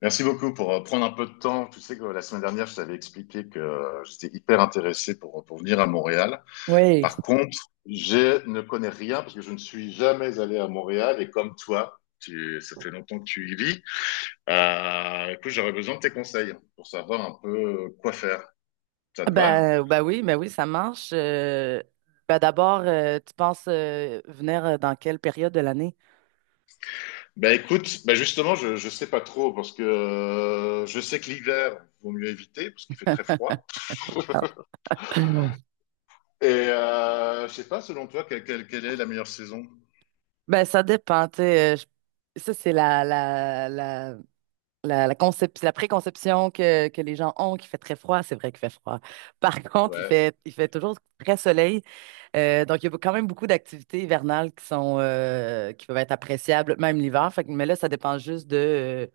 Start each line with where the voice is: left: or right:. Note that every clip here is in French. left: Merci beaucoup pour prendre un peu de temps. Tu sais que la semaine dernière, je t'avais expliqué que j'étais hyper intéressé pour venir à Montréal.
right: Oui,
left: Par contre, je ne connais rien parce que je ne suis jamais allé à Montréal et comme toi, tu, ça fait longtemps que tu y vis. Écoute, j'aurais besoin de tes conseils pour savoir un peu quoi faire. Ça
right: ah
left: te va?
right: bah, bah oui, ça marche. Bah d'abord, tu penses venir dans quelle période de l'année?
left: Ben écoute, ben justement, je sais pas trop parce que je sais que l'hiver, vaut mieux éviter parce qu'il fait très froid.
right: Ah.
left: Et je sais pas, selon toi, quelle est la meilleure saison?
right: Ben, ça dépend, tu sais, ça, c'est la préconception que les gens ont qu'il fait très froid. C'est vrai qu'il fait froid. Par contre, il
left: Ouais.
right: fait, il fait toujours très soleil. Donc, il y a quand même beaucoup d'activités hivernales qui sont, qui peuvent être appréciables, même l'hiver. Mais là, ça dépend juste de, euh,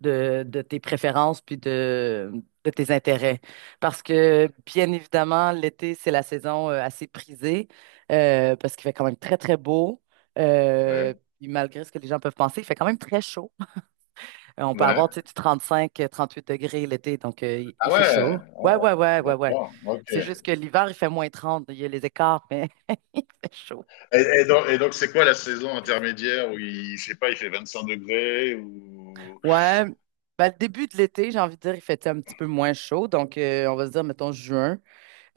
right: de, de tes préférences puis de tes intérêts. Parce que, bien évidemment, l'été, c'est la saison assez prisée, parce qu'il fait quand même très, très beau.
left: Ouais.
right: Puis malgré ce que les gens peuvent penser, il fait quand même très chaud. On peut
left: Ouais.
right: avoir, tu sais, du 35, 38 degrés l'été, donc il,
left: Ah
right: il fait
left: ouais,
right: chaud.
left: ah
right: Ouais,
left: ouais.
right: ouais, ouais, ouais, ouais.
left: D'accord, ok.
right: C'est juste que l'hiver, il fait -30, il y a les écarts, mais il fait chaud.
left: Et donc, c'est quoi la saison intermédiaire où il, je sais pas, il fait 25 degrés ou...
right: Ouais. Ben, le début de l'été, j'ai envie de dire, il fait un petit peu moins chaud. Donc, on va se dire, mettons, juin.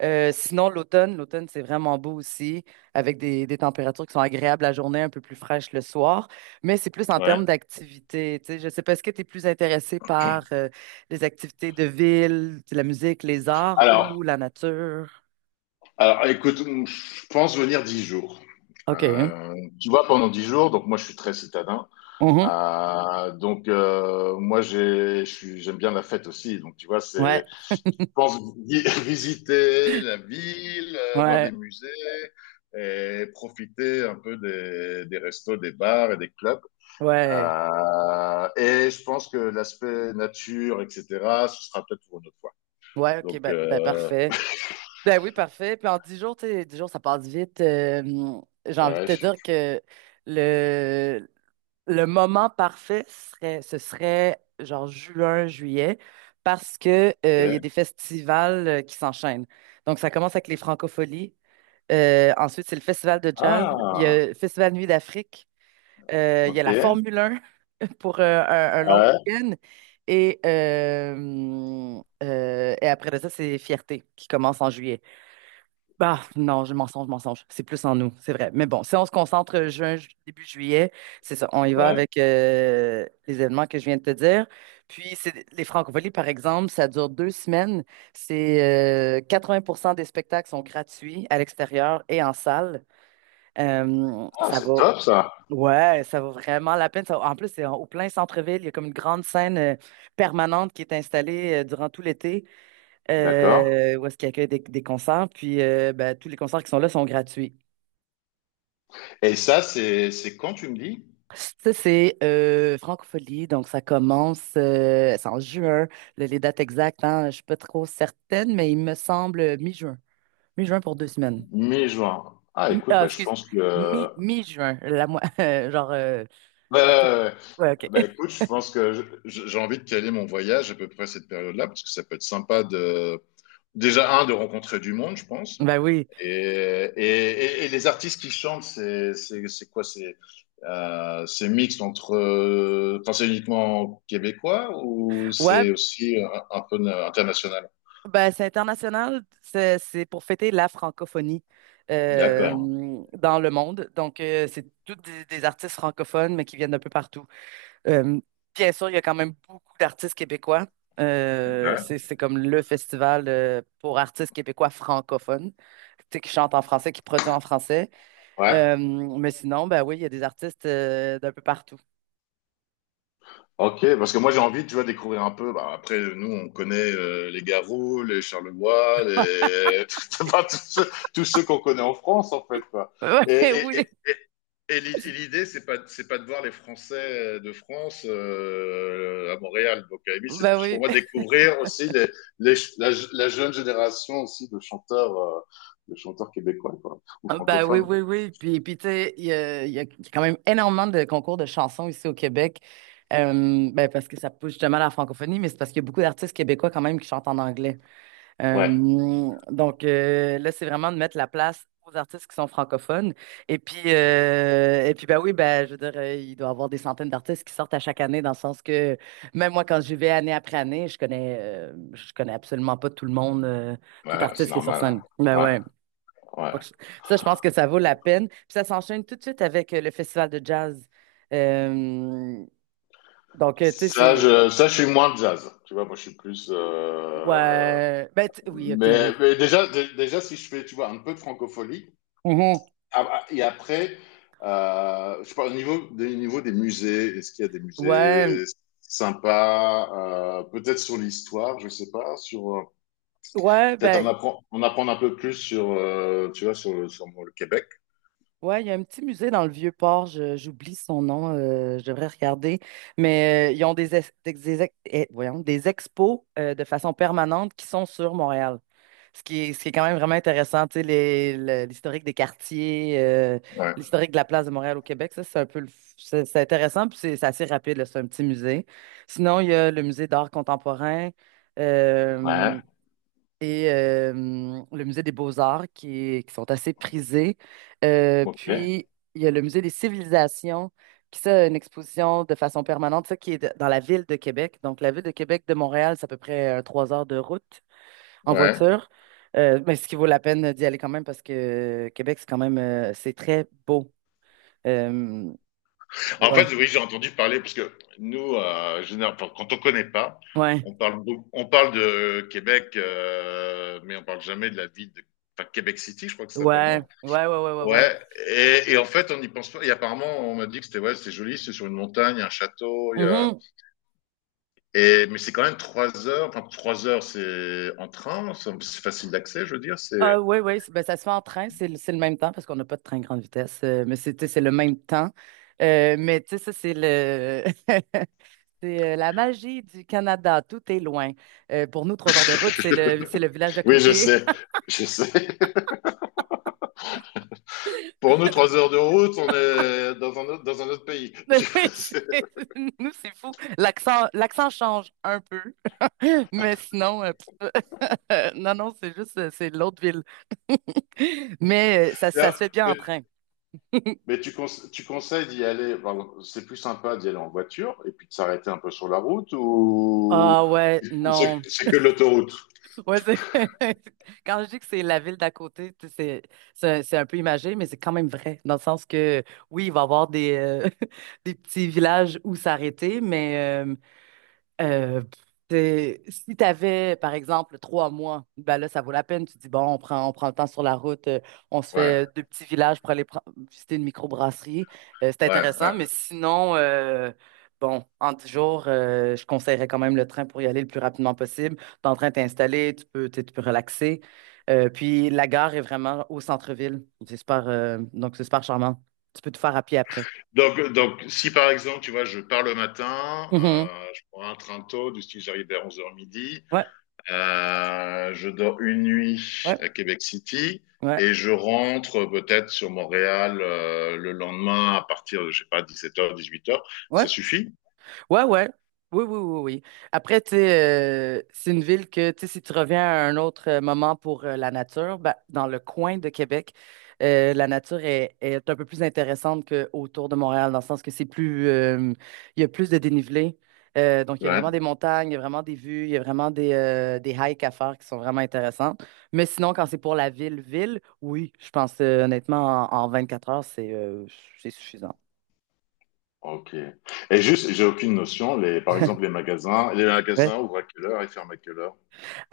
right: Sinon, l'automne, l'automne, c'est vraiment beau aussi, avec des températures qui sont agréables la journée, un peu plus fraîches le soir, mais c'est plus en
left: Ouais.
right: termes d'activités. Tu sais, je sais pas, est-ce que tu es plus intéressé par les activités de ville, la musique, les arts
left: Alors,
right: ou la nature?
left: alors, écoute, je pense venir 10 jours.
right: OK.
left: Euh, tu vois, pendant 10 jours, donc moi je suis très citadin.
right: Mhm.
left: Moi j'aime bien la fête aussi. Donc tu vois,
right: Ouais,
left: c'est, je pense visiter la ville, voir
right: ouais,
left: des musées et profiter un peu des restos, des bars et des clubs.
right: ouais.
left: Et je pense que l'aspect nature, etc., ce sera peut-être pour une autre fois.
right: Ouais, OK,
left: Donc,
right: ben, ben, parfait. Ben oui, parfait. Puis en 10 jours, tu sais, 10 jours, ça passe vite. J'ai
left: ouais,
right: envie de te dire que le, le moment parfait serait, ce serait genre juin, juillet, parce que il y a
left: ok.
right: des festivals qui s'enchaînent. Donc, ça commence avec les Francopholies. Ensuite, c'est le festival de jazz. Il y
left: Ah,
right: a le festival Nuit d'Afrique. Il y a
left: ok.
right: la Formule 1 pour un long
left: Ouais,
right: week-end. Et après de ça, c'est Fierté qui commence en juillet. Bah, non, je mensonge, mensonge. C'est plus en nous, c'est vrai. Mais bon, si on se concentre juin, début juillet, c'est ça. On y va
left: ouais.
right: avec les événements que je viens de te dire. Puis, c'est les francophonies, par exemple, ça dure 2 semaines. C'est 80 des spectacles sont gratuits à l'extérieur et en salle.
left: Ah,
right: Ça
left: c'est
right: va.
left: top ça.
right: Ouais, ça vaut vraiment la peine. En plus, c'est au plein centre-ville. Il y a comme une grande scène permanente qui est installée durant tout l'été,
left: D'accord.
right: où est-ce qu'il accueille des concerts. Puis ben, tous les concerts qui sont là sont gratuits.
left: Et ça, c'est quand tu me dis?
right: Ça, c'est Francophonie, donc ça commence, c'est en juin. Les dates exactes, hein, je ne suis pas trop certaine, mais il me semble mi-juin. Mi-juin pour 2 semaines.
left: Mi-juin. Ah, écoute,
right: Ah,
left: bah, je
right: excuse,
left: pense que.
right: mi,
left: Ouais,
right: mi-juin, la, mo- genre...
left: ouais,
right: partir-
left: ouais. Ouais.
right: ouais, OK.
left: Bah, écoute, je pense que j'ai envie de caler mon voyage à peu près à cette période-là, parce que ça peut être sympa de. Déjà, un, de rencontrer du monde, je pense.
right: Ben oui.
left: Et, et Et les artistes qui chantent, c'est quoi? C'est mixte entre. Enfin, c'est uniquement québécois ou
right: Ouais,
left: c'est aussi un peu international?
right: ben, c'est international, c'est pour fêter la francophonie
left: D'accord.
right: euh, dans le monde. Donc, c'est tous des artistes francophones, mais qui viennent d'un peu partout. Euh, Bien sûr, il y a quand même beaucoup d'artistes québécois. Euh,
left: Ouais.
right: c'est c'est comme le festival pour artistes québécois francophones, tu sais, qui chantent en français, qui produisent en français.
left: Ouais.
right: Mais sinon, ben oui, il y a des artistes d'un peu partout.
left: Ok, parce que moi j'ai envie, tu vois, de découvrir un peu. Bah, après, nous, on connaît les Garous, les Charlevoix, les... enfin, tous ceux qu'on connaît en France, en fait, quoi. Et,
right: Ouais, oui,
left: et,
right: oui.
left: Et l'idée, c'est pas de voir les Français de France à Montréal. Donc, à c'est
right: Ben
left: plus pour
right: oui.
left: moi découvrir aussi la jeune génération aussi de chanteurs québécois, quoi, ou
right: Ah, bah oui,
left: francophones.
right: oui, oui. Puis, tu sais, il y a quand même énormément de concours de chansons ici au Québec. Ben, parce que ça pousse justement à la francophonie, mais c'est parce qu'il y a beaucoup d'artistes québécois quand même qui chantent en anglais.
left: Ouais,
right: Donc, là, c'est vraiment de mettre la place aux artistes qui sont francophones. Et puis, ben oui, ben, je veux dire, il doit y avoir des centaines d'artistes qui sortent à chaque année, dans le sens que même moi, quand j'y vais année après année, je connais absolument pas tout le monde, tout
left: ouais, c'est
right: artiste qui est sur scène.
left: normal.
right: Ben
left: Ouais,
right: ouais.
left: ouais. Ouais.
right: Donc, ça, je pense que ça vaut la peine. Puis ça s'enchaîne tout de suite avec le festival de jazz. Euh, donc, tu sais, c'est...
left: Ça, je suis moins jazz. Tu vois, moi, je suis plus.
right: Ouais. Ben, oui, OK, oui.
left: Mais déjà, déjà, si je fais, tu vois, un peu de francophonie,
right: Mhm.
left: ah, ah, et après, je parle au niveau des musées. Est-ce qu'il y a des musées
right: Ouais,
left: sympas, peut-être sur l'histoire, je sais pas, sur
right: ouais,
left: peut-être
right: ben,
left: on apprend un peu plus sur, tu vois, sur, sur le Québec.
right: ouais, il y a un petit musée dans le Vieux-Port, j'oublie son nom, je devrais regarder, mais ils ont des, ex- eh, voyons, des expos de façon permanente qui sont sur Montréal. Ce qui est quand même vraiment intéressant, tu sais, l'historique des quartiers,
left: Ouais.
right: l'historique de la place de Montréal au Québec, ça, c'est un peu, c'est intéressant, puis c'est assez rapide, là, c'est un petit musée. Sinon, il y a le musée d'art contemporain euh,
left: Ouais.
right: et le musée des beaux-arts qui, qui sont assez prisés.
left: Ok.
right: Puis, il y a le musée des civilisations qui, ça, a une exposition de façon permanente, ça, qui est dans la ville de Québec. Donc, la ville de Québec de Montréal, c'est à peu près 3 heures de route en
left: Ouais.
right: voiture. Mais ce qui vaut la peine d'y aller quand même parce que Québec, c'est quand même c'est très beau. Euh,
left: En
right: ouais.
left: fait, oui, j'ai entendu parler parce que nous, enfin, quand on connaît pas,
right: Ouais.
left: on parle, on parle de Québec, mais on parle jamais de la ville de enfin, Québec City, je crois que ça s'appelle, non?
right: Ouais. Ouais, ouais, ouais, ouais, ouais.
left: Ouais, et en fait, on n'y pense pas. Et apparemment, on m'a dit que c'était ouais, c'est joli, c'est sur une montagne, il y a un château, il y a.
right: Mhm.
left: Et mais c'est quand même 3 heures. Enfin, 3 heures, c'est en train, c'est facile d'accès, je veux dire.
right: Ah
left: C'est.
right: ouais, ouais, ben, ça se fait en train, c'est le même temps parce qu'on n'a pas de train grande vitesse, mais c'est, tu sais, c'est le même temps. Mais tu sais, ça, c'est le c'est la magie du Canada, tout est loin. Pour nous, 3 heures de route, c'est le village d'à
left: Oui, je
right: côté.
left: sais, je sais. Pour nous, 3 heures de route, on est dans un autre pays.
right: Mais
left: Je
right: oui,
left: sais.
right: nous, c'est fou. L'accent, l'accent change un peu, mais sinon, pff, non, non, c'est juste, c'est l'autre ville. Mais ça
left: Non,
right: se fait bien en
left: Mais,
right: train.
left: mais tu, tu conseilles d'y aller. Pardon, c'est plus sympa d'y aller en voiture et puis de s'arrêter un peu sur la route ou,
right: Ah ouais,
left: ou
right: non.
left: c'est que l'autoroute?
right: Ouais, quand je dis que c'est la ville d'à côté, tu sais, c'est un peu imagé, mais c'est quand même vrai, dans le sens que oui, il va y avoir des, des petits villages où s'arrêter, mais Euh, si tu avais, par exemple, 3 mois, ben là, ça vaut la peine. Tu dis, bon, on prend le temps sur la route, on se
left: Ouais,
right: fait deux petits villages pour aller visiter une microbrasserie. C'est
left: ouais, ouais.
right: intéressant, mais sinon, bon, en 10 jours, je conseillerais quand même le train pour y aller le plus rapidement possible. T'es en train de t'installer, tu peux, tu sais, tu peux relaxer. Puis la gare est vraiment au centre-ville. C'est super, donc c'est super charmant. Tu peux tout faire à pied après.
left: Donc, si par exemple, tu vois, je pars le matin,
right: Mhm.
left: je prends un train tôt, du style j'arrive vers 11 heures midi,
right: Ouais,
left: je dors une nuit
right: ouais,
left: à Québec City
right: ouais.
left: et je rentre peut-être sur Montréal le lendemain à partir de, je sais pas, 17 heures, 18 heures. Ça
right: Ouais.
left: suffit?
right: Ouais, ouais. Oui, oui, oui, oui. Après, tu sais, c'est une ville que, tu sais, si tu reviens à un autre moment pour la nature, ben, dans le coin de Québec, la nature est un peu plus intéressante qu'autour de Montréal, dans le sens que c'est plus, il y a plus de dénivelé. Donc, il y a
left: Ouais.
right: vraiment des montagnes, il y a vraiment des vues, il y a vraiment des hikes à faire qui sont vraiment intéressantes. Mais sinon, quand c'est pour la ville-ville, oui, je pense honnêtement, en 4 heures, c'est suffisant.
left: Ok. Et juste, j'ai aucune notion, les, par exemple, les magasins ouvrent à quelle heure et ferment à quelle heure?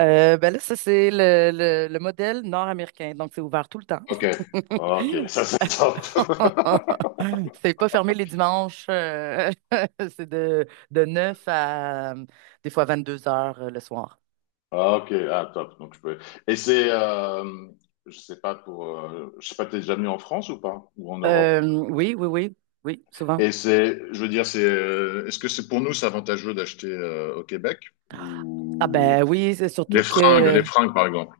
right: Ben là, ça, c'est le modèle nord-américain. Donc, c'est ouvert tout le temps.
left: Ok. Ok, ça c'est top.
right: C'est pas fermé les dimanches. C'est de 9 à des fois 22 h, le soir.
left: Ah, ok, ah, top. Donc, je peux... Et c'est, je sais pas pour, je sais pas, t'es déjà venu en France ou pas? Ou en Europe?
right: Oui, oui, oui, oui, souvent.
left: Et c'est, je veux dire, c'est, est-ce que c'est pour nous, c'est avantageux d'acheter au Québec?
right: Ah
left: Ou
right: ben oui, c'est surtout que
left: les fringues, par exemple.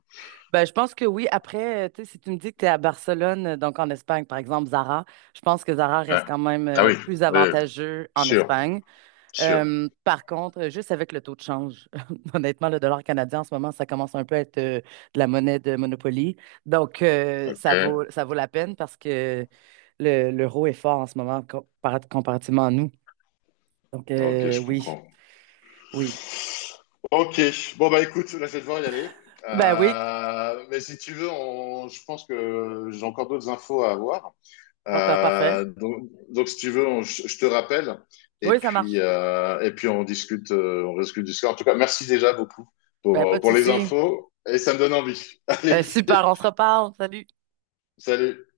right: ben je pense que oui, après, tu sais, si tu me dis que tu es à Barcelone, donc en Espagne, par exemple, Zara, je pense que Zara
left: Ouais.
right: reste quand même
left: Ah oui,
right: plus
left: oui, oui.
right: avantageux en
left: Sûr,
right: Espagne.
left: sûr.
right: Par contre, juste avec le taux de change, honnêtement, le dollar canadien en ce moment, ça commence un peu à être de la monnaie de Monopoly. Donc, ça vaut,
left: Ok,
right: ça vaut la peine parce que l'euro est fort en ce moment comparativement à nous. Donc,
left: ok, je
right: oui,
left: comprends.
right: oui.
left: Ok, bon bah écoute, là je vais devoir y aller.
right: Ben oui,
left: Mais si tu veux, je pense que j'ai encore d'autres infos à avoir.
right: bon, parfait.
left: Donc, si tu veux, je te rappelle
right: Oui, ça marche.
left: et puis on discute du score. En tout cas, merci déjà beaucoup
right: Ben, pas de
left: pour les
right: souci.
left: infos et ça me donne envie. Allez,
right: Ben, super, on se reparle. Salut.
left: salut.